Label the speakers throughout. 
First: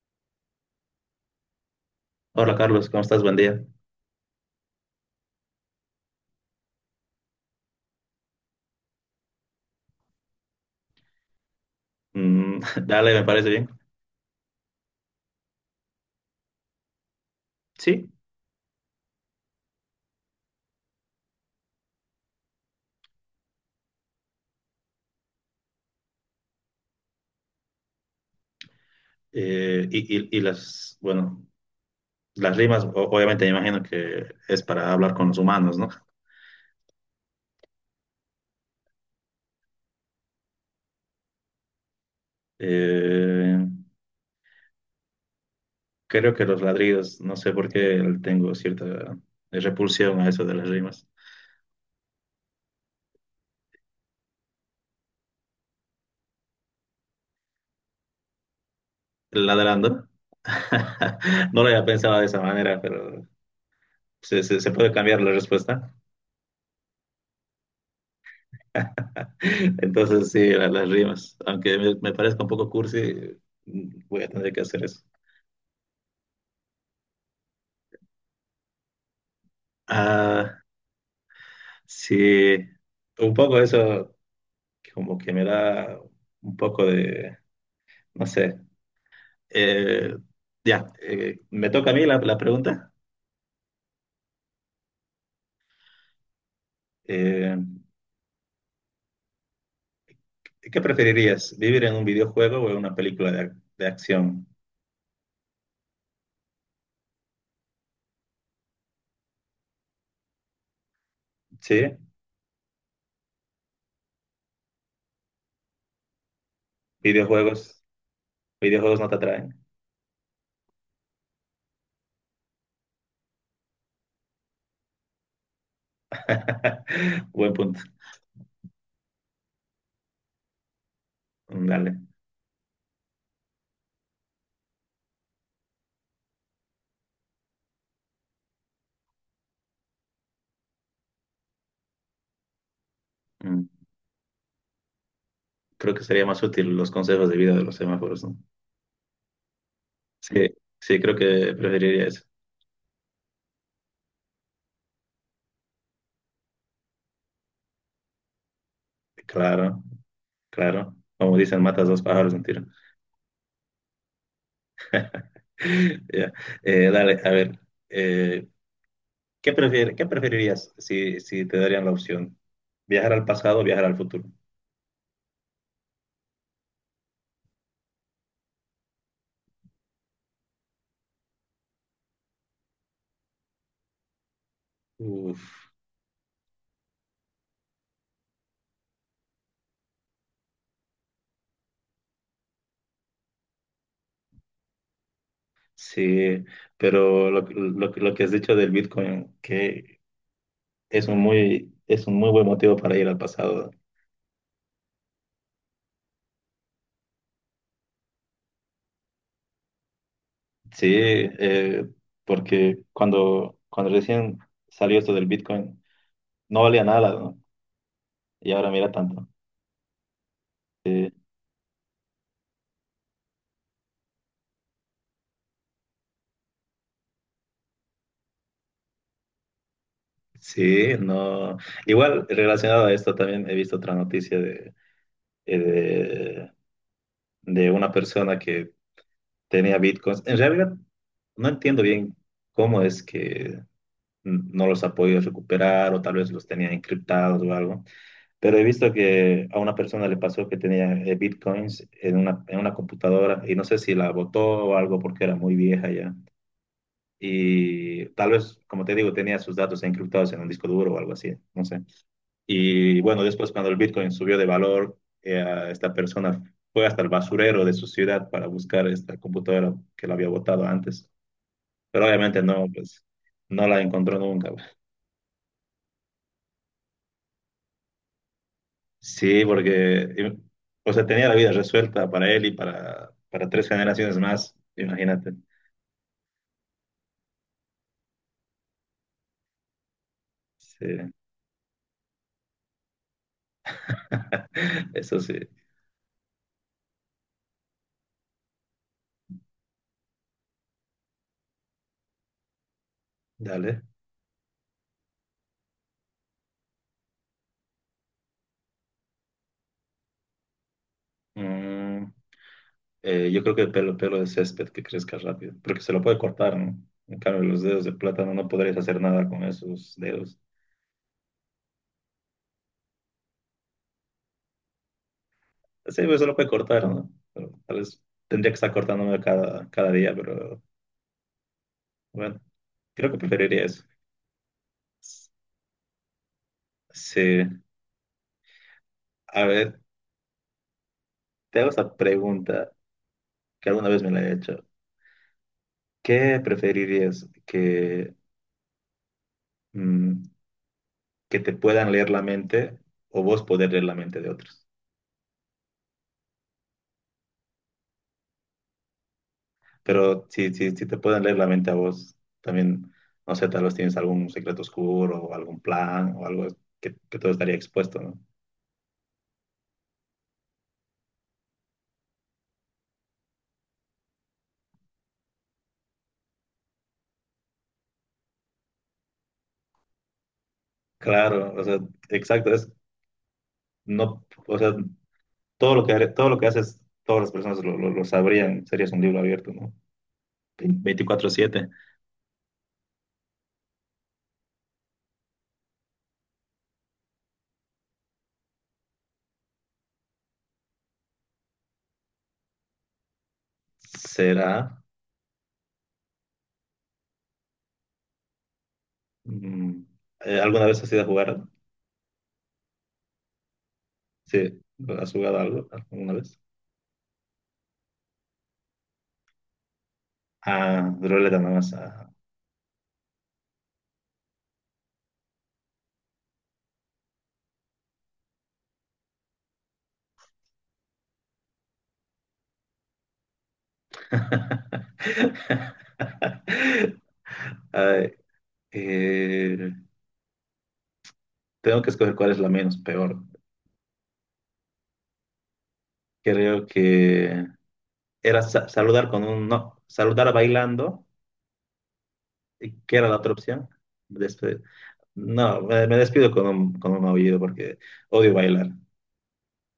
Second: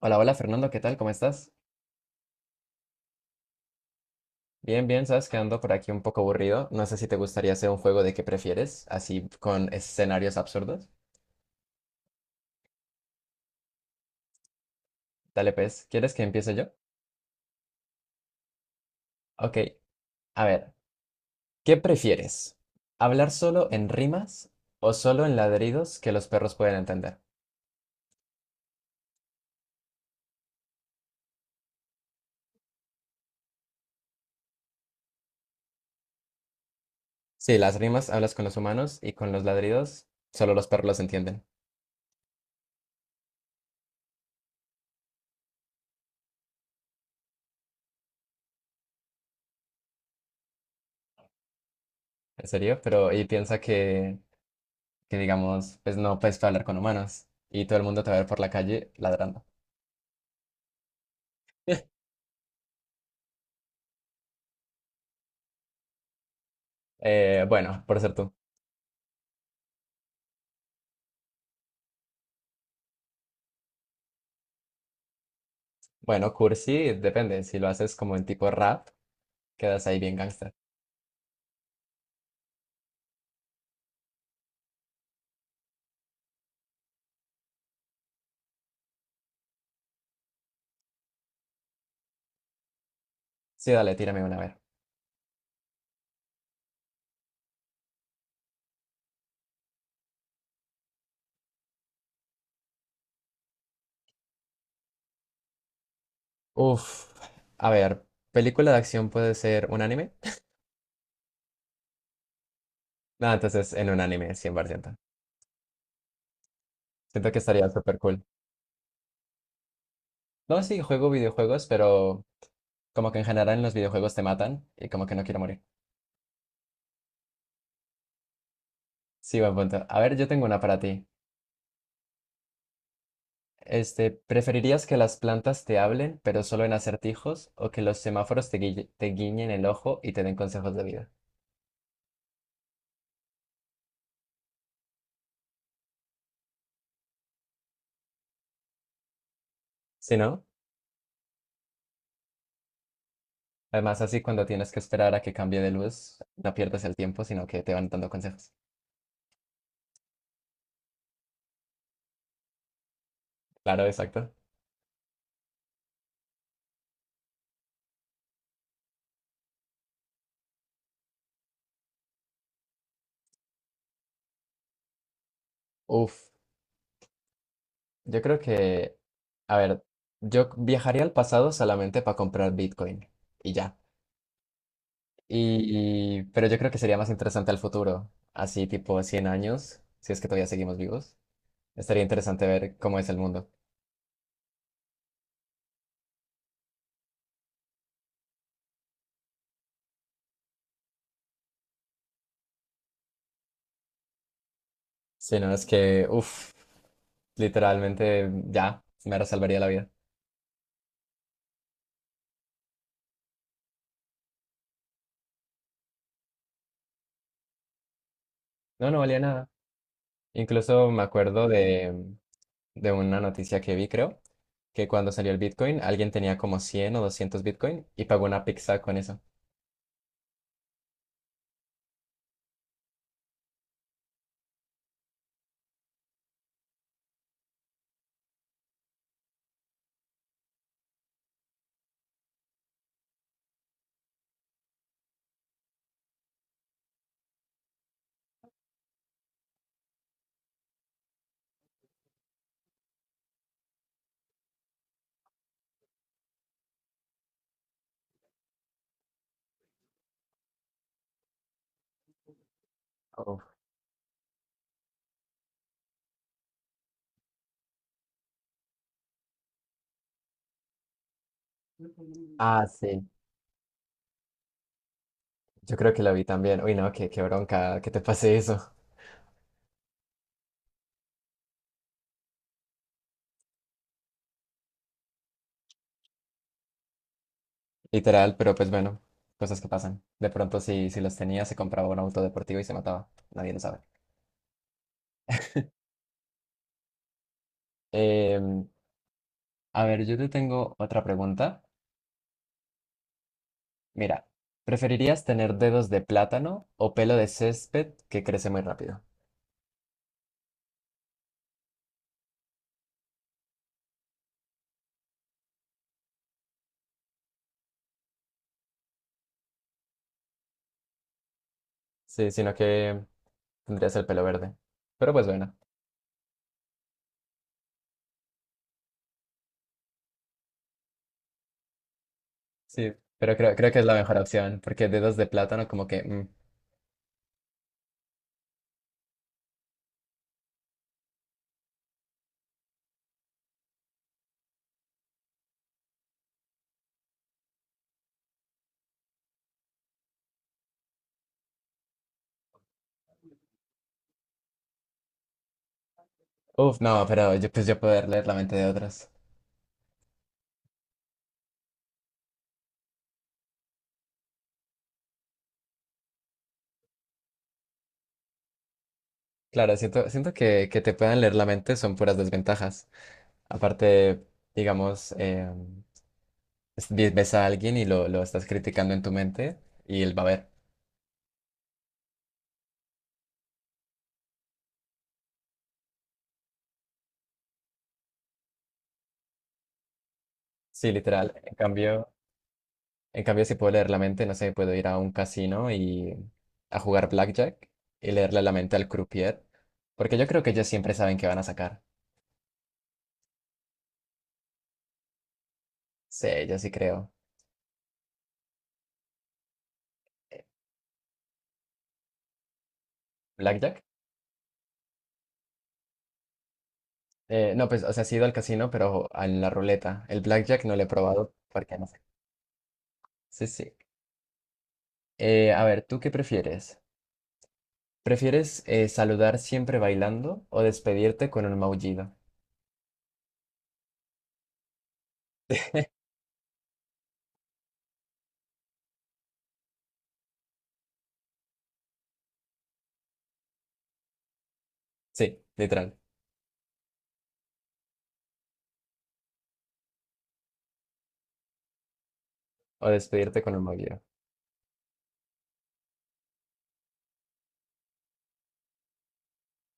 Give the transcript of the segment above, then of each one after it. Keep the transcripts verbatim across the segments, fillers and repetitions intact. Speaker 1: Hola, hola Fernando, ¿qué tal? ¿Cómo estás?
Speaker 2: Hola Carlos, ¿cómo estás? Buen día.
Speaker 1: Bien, bien, sabes que ando por aquí un poco aburrido. No sé si te gustaría hacer un juego de qué prefieres, así con escenarios absurdos.
Speaker 2: Mm, dale, me parece bien.
Speaker 1: Dale, pues, ¿quieres que empiece yo?
Speaker 2: Sí,
Speaker 1: Ok, a ver, ¿qué prefieres? ¿Hablar solo en rimas o solo en ladridos que los perros pueden entender?
Speaker 2: eh, y, y- y las, bueno, las rimas, o- obviamente me imagino que es para hablar con los humanos, ¿no?
Speaker 1: Sí, las rimas hablas con los humanos y con los ladridos solo los perros los entienden.
Speaker 2: Eh, creo que los ladridos, no sé por qué tengo cierta repulsión a eso de las rimas.
Speaker 1: ¿En serio? Pero y piensa que, que digamos, pues no puedes hablar con humanos y todo el mundo te va a ver por la calle ladrando.
Speaker 2: ¿Ladrando? No lo había pensado de esa manera, pero se, se- se puede cambiar la respuesta.
Speaker 1: Eh, bueno, por ser tú.
Speaker 2: Entonces sí, la- las rimas, aunque me, me parezca un poco cursi, voy a tener que hacer eso.
Speaker 1: Bueno, cursi, depende. Si lo haces como en tipo rap, quedas ahí bien gangster.
Speaker 2: Ah, sí, un poco eso como que me da un poco de, no sé. Eh, ya, eh, me toca a mí la, la pregunta.
Speaker 1: Sí, dale, tírame una, a ver.
Speaker 2: Eh, qué preferirías, vivir en un videojuego o en una película de, ac- de acción?
Speaker 1: Uf, a ver, película de acción puede ser un anime.
Speaker 2: Sí,
Speaker 1: No, entonces en un anime, cien por ciento. Siento que estaría
Speaker 2: videojuegos,
Speaker 1: súper cool.
Speaker 2: videojuegos no te atraen.
Speaker 1: No, sí, juego videojuegos, pero como que en general en los videojuegos te matan y como que no quiero morir.
Speaker 2: Buen punto.
Speaker 1: Sí, buen punto. A ver, yo tengo una para ti.
Speaker 2: Mm, dale.
Speaker 1: Este, ¿preferirías que las plantas te hablen, pero solo en acertijos, o que los semáforos te guille- te guiñen el ojo y te den consejos de vida?
Speaker 2: Mm, Creo que sería más útil los consejos de vida de los semáforos, ¿no?
Speaker 1: Si no?
Speaker 2: Sí, sí, creo que preferiría eso.
Speaker 1: Además, así cuando tienes que esperar a que cambie de luz, no pierdes el tiempo, sino que te van dando consejos.
Speaker 2: Claro, claro. Como dicen, matas dos pájaros de un tiro.
Speaker 1: Claro, exacto.
Speaker 2: Ya. Eh, dale, a ver, eh, ¿qué prefier- qué preferirías si, si te darían la opción? ¿Viajar al pasado o viajar al futuro?
Speaker 1: Uf, yo creo que, a ver, yo viajaría al pasado solamente para comprar Bitcoin y ya.
Speaker 2: Uf,
Speaker 1: Y, y- pero yo creo que sería más interesante al futuro, así tipo cien años, si es que todavía seguimos vivos. Estaría interesante ver cómo es el mundo.
Speaker 2: sí, pero lo, lo- lo que has dicho del Bitcoin, que es un muy, es un muy buen motivo para ir al pasado.
Speaker 1: Si no, es que, uff literalmente ya, me salvaría la vida.
Speaker 2: Sí, eh, porque cuando, cuando recién salió esto del Bitcoin, no valía nada, ¿no? Y ahora
Speaker 1: No,
Speaker 2: mira
Speaker 1: no valía
Speaker 2: tanto.
Speaker 1: nada. Incluso me acuerdo de, de una noticia que vi, creo, que cuando salió el Bitcoin, alguien tenía como cien o doscientos Bitcoin y pagó una pizza con eso.
Speaker 2: Sí, no. Igual, relacionado a esto, también he visto otra noticia eh, de, de una persona que tenía bitcoins. En realidad, no entiendo bien cómo es que n- no los ha podido recuperar o tal vez los tenía encriptados o algo, pero he visto que a una persona le pasó que tenía eh, bitcoins en una, en una computadora y no sé si la botó o algo porque era muy vieja ya. Y tal vez, como te digo, tenía sus datos encriptados en un disco duro o algo así, no sé. Y bueno, después
Speaker 1: Uf.
Speaker 2: cuando el Bitcoin subió de valor, eh, esta persona fue hasta el basurero de su ciudad para buscar esta computadora que la había botado antes. Pero obviamente
Speaker 1: Ah,
Speaker 2: no, pues
Speaker 1: sí.
Speaker 2: no la encontró nunca, güey.
Speaker 1: Yo creo que lo vi también. Uy, no, qué, qué bronca que te pase eso.
Speaker 2: Sí, porque, eh, o sea, tenía la vida resuelta para él y para, para tres generaciones más, imagínate.
Speaker 1: Literal, pero pues bueno, cosas que pasan. De pronto,
Speaker 2: Sí,
Speaker 1: si, si los tenía, se compraba un auto deportivo y se mataba. Nadie lo sabe.
Speaker 2: eso sí,
Speaker 1: Em, a ver, yo te tengo otra pregunta.
Speaker 2: dale.
Speaker 1: Mira, ¿preferirías tener dedos de plátano o pelo de césped que crece muy rápido?
Speaker 2: Mm, Eh, yo creo que el pelo, pelo de césped que crezca rápido, porque se lo puede cortar, ¿no? En cambio, los dedos de plátano no podrías hacer nada con esos dedos.
Speaker 1: Sí, sino que tendrías el pelo verde. Pero pues bueno.
Speaker 2: Sí, pues se lo puede cortar, ¿no? Pero tal vez tendría que estar cortándome cada, cada día, pero bueno,
Speaker 1: Sí,
Speaker 2: creo que
Speaker 1: pero creo,
Speaker 2: preferiría
Speaker 1: creo que
Speaker 2: eso.
Speaker 1: es la mejor opción, porque dedos de plátano como que mm,
Speaker 2: Sí, a ver, te hago esa pregunta que alguna vez me la he hecho. ¿Qué preferirías que, mm, que te puedan leer la mente o vos poder leer la mente de otros?
Speaker 1: Uf, no, pero yo, pues yo poder leer la mente de otras.
Speaker 2: Pero si, si, si te pueden leer la mente a vos, también, no sé, tal vez tienes algún secreto oscuro o algún plan o algo que, que todo estaría expuesto, ¿no?
Speaker 1: Claro, siento, siento que, que te puedan leer la mente son puras desventajas. Aparte, digamos, eh, es- ve- ves a alguien y lo, lo estás criticando en tu mente y él va a ver.
Speaker 2: Claro, o sea, exacto, es, no, o sea, todo lo que, haré- todo lo que haces, todas las personas lo, lo, lo sabrían, serías un libro abierto, ¿no?
Speaker 1: Sí, literal. En
Speaker 2: veinticuatro siete.
Speaker 1: cambio, en cambio, si puedo leer la mente, no sé, puedo ir a un casino y a jugar blackjack y leerle la mente al croupier, porque yo creo que ellos siempre saben qué van a sacar.
Speaker 2: ¿Será?
Speaker 1: Sí, yo sí creo.
Speaker 2: Mm, eh,
Speaker 1: Eh,
Speaker 2: ¿alguna vez has ido a jugar?
Speaker 1: ¿Blackjack?
Speaker 2: Sí, ¿has jugado algo alguna vez?
Speaker 1: Eh, no, pues, o sea, sí he ido al casino, pero a la ruleta. El blackjack no lo he
Speaker 2: Ah,
Speaker 1: probado
Speaker 2: ruleta nada más,
Speaker 1: porque no sé.
Speaker 2: ah.
Speaker 1: Sí, sí. Eh, a ver, ¿tú qué prefieres? ¿Prefieres eh, saludar siempre bailando o despedirte con un maullido?
Speaker 2: Ay, Eh, tengo que escoger cuál es la menos peor.
Speaker 1: Sí, literal.
Speaker 2: Creo que era sa- saludar con un no, saludar bailando, y
Speaker 1: O
Speaker 2: que era la otra
Speaker 1: despedirte con un
Speaker 2: opción.
Speaker 1: maullido.
Speaker 2: Despe- no, me, me despido con un, con un aullido porque odio bailar.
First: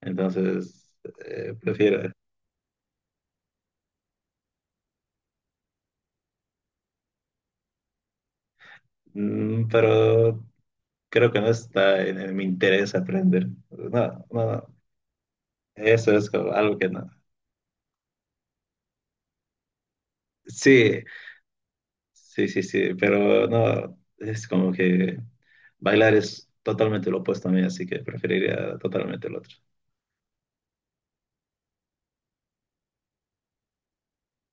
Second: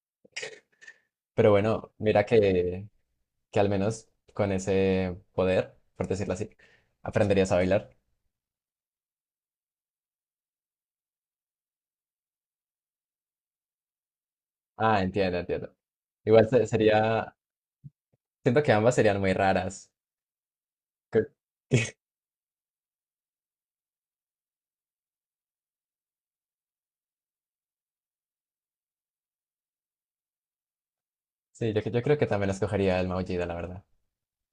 Speaker 2: Entonces,
Speaker 1: Pero
Speaker 2: eh,
Speaker 1: bueno,
Speaker 2: prefiero.
Speaker 1: mira que, que al menos con ese poder, por decirlo así, aprenderías a bailar.
Speaker 2: Mm, pero creo que no está en, en mi interés aprender. No, no, no.
Speaker 1: Ah, entiendo, entiendo.
Speaker 2: Eso es
Speaker 1: Igual
Speaker 2: como
Speaker 1: se-
Speaker 2: algo que no.
Speaker 1: sería, siento que ambas serían muy raras.
Speaker 2: Sí,
Speaker 1: Que-
Speaker 2: sí, sí, sí, pero no, es como que bailar es totalmente lo opuesto a mí, así que preferiría totalmente el otro.
Speaker 1: Sí, yo, yo creo que también escogería el maullido, la verdad.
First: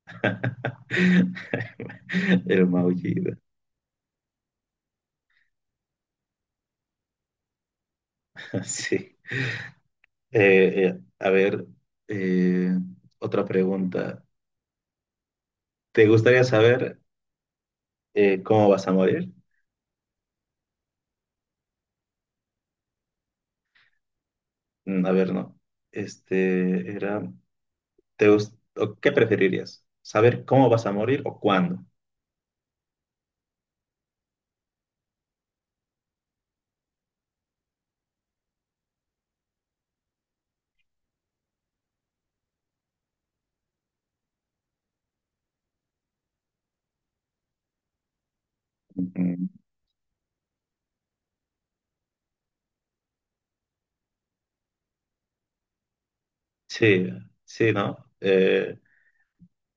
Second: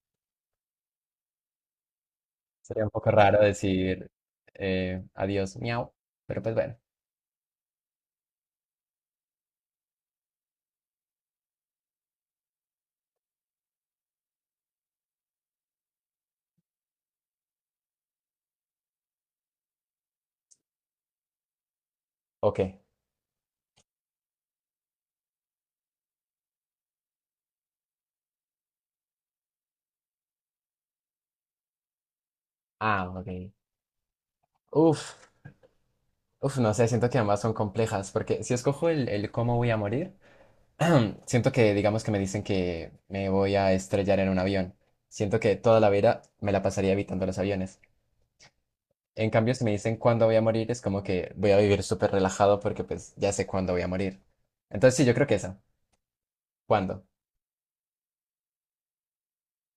Speaker 2: El
Speaker 1: Sería un poco
Speaker 2: maullido,
Speaker 1: raro decir eh, adiós, miau, pero pues bueno.
Speaker 2: sí. Eh, eh, a ver, eh, otra pregunta. ¿Te gustaría saber eh, cómo vas a morir?
Speaker 1: Ok.
Speaker 2: Mm, A ver, no. Este era, ¿te gus- o qué preferirías? ¿Saber cómo vas a morir o cuándo?
Speaker 1: Ah, ok. Uf, uf, no sé, siento que ambas son complejas, porque si escojo el, el cómo voy a morir, siento que digamos que me dicen que me voy a estrellar en un avión. Siento que toda la vida me la pasaría evitando los aviones. En
Speaker 2: Mm,
Speaker 1: cambio, si me dicen cuándo voy a morir, es como que voy a vivir súper relajado porque pues ya sé cuándo voy a morir. Entonces sí, yo creo que esa. ¿Cuándo?
Speaker 2: Sí, sí, ¿no? Eh,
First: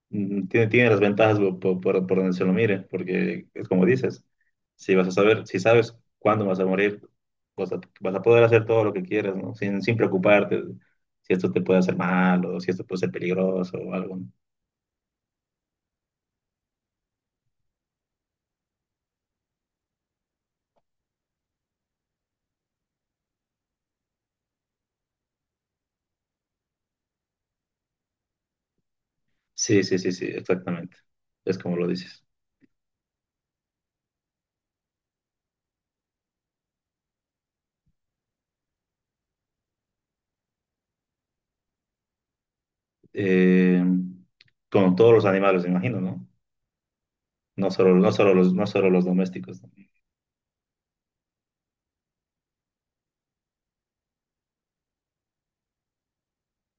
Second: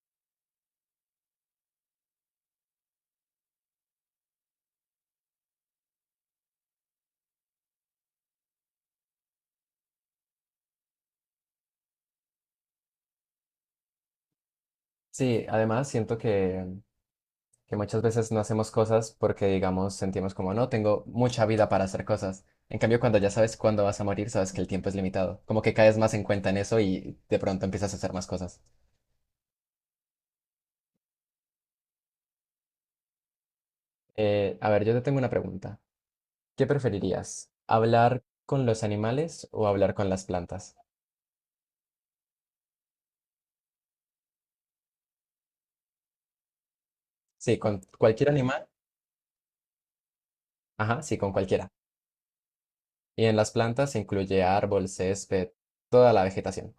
Speaker 2: Mm, Tiene, tiene las ventajas por, por- por- por donde se lo mire, porque es como dices, si vas a saber, si sabes cuándo vas a morir, vas a, vas a poder hacer todo lo que quieras, ¿no? Sin, sin preocuparte si esto te puede hacer mal o si esto puede ser peligroso o algo, ¿no?
Speaker 1: Sí, además siento que que muchas veces no hacemos cosas porque, digamos, sentimos como, no, tengo mucha vida para hacer cosas. En cambio, cuando ya sabes cuándo vas a morir, sabes que el tiempo es limitado. Como que caes más en cuenta en eso y de pronto empiezas a hacer más cosas.
Speaker 2: Sí, sí, sí, sí, exactamente. Es como lo dices.
Speaker 1: Eh, a ver, yo te tengo una pregunta. ¿Qué preferirías? ¿Hablar con los animales o hablar con las plantas?
Speaker 2: Eh, con todos los animales, me imagino, ¿no?
Speaker 1: Sí,
Speaker 2: No
Speaker 1: con
Speaker 2: solo, no
Speaker 1: cualquier
Speaker 2: solo los, no
Speaker 1: animal.
Speaker 2: solo los domésticos, ¿no?
Speaker 1: Ajá, sí, con cualquiera. Y en las plantas incluye árbol, césped, toda la vegetación.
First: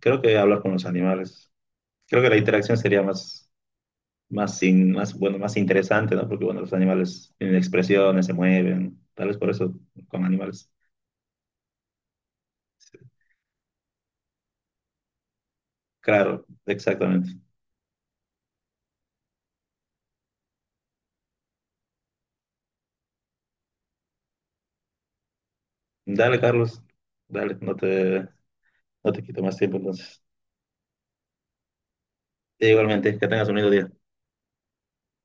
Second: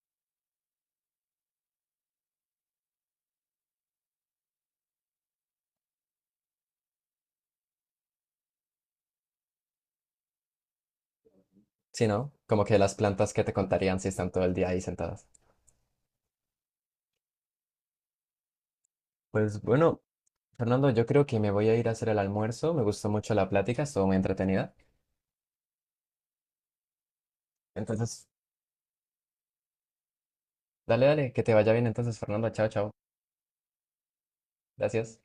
Speaker 2: Creo que hablar con los animales, creo que la interacción sería más más, in- más, bueno, más interesante, ¿no? Porque, bueno, los animales tienen expresiones, se mueven, tal vez por eso con animales.
Speaker 1: Sí, ¿no? Como que las plantas que te contarían si están todo el día ahí sentadas.
Speaker 2: Claro, exactamente.
Speaker 1: Pues bueno, Fernando, yo creo que me voy a ir a hacer el almuerzo. Me gustó mucho la plática, estuvo muy entretenida.
Speaker 2: Dale, Carlos, dale, no
Speaker 1: Entonces,
Speaker 2: te, no te quito más tiempo entonces.
Speaker 1: dale, dale, que te vaya bien entonces, Fernando. Chao, chao.
Speaker 2: Igualmente, que tengas un lindo día.
Speaker 1: Gracias.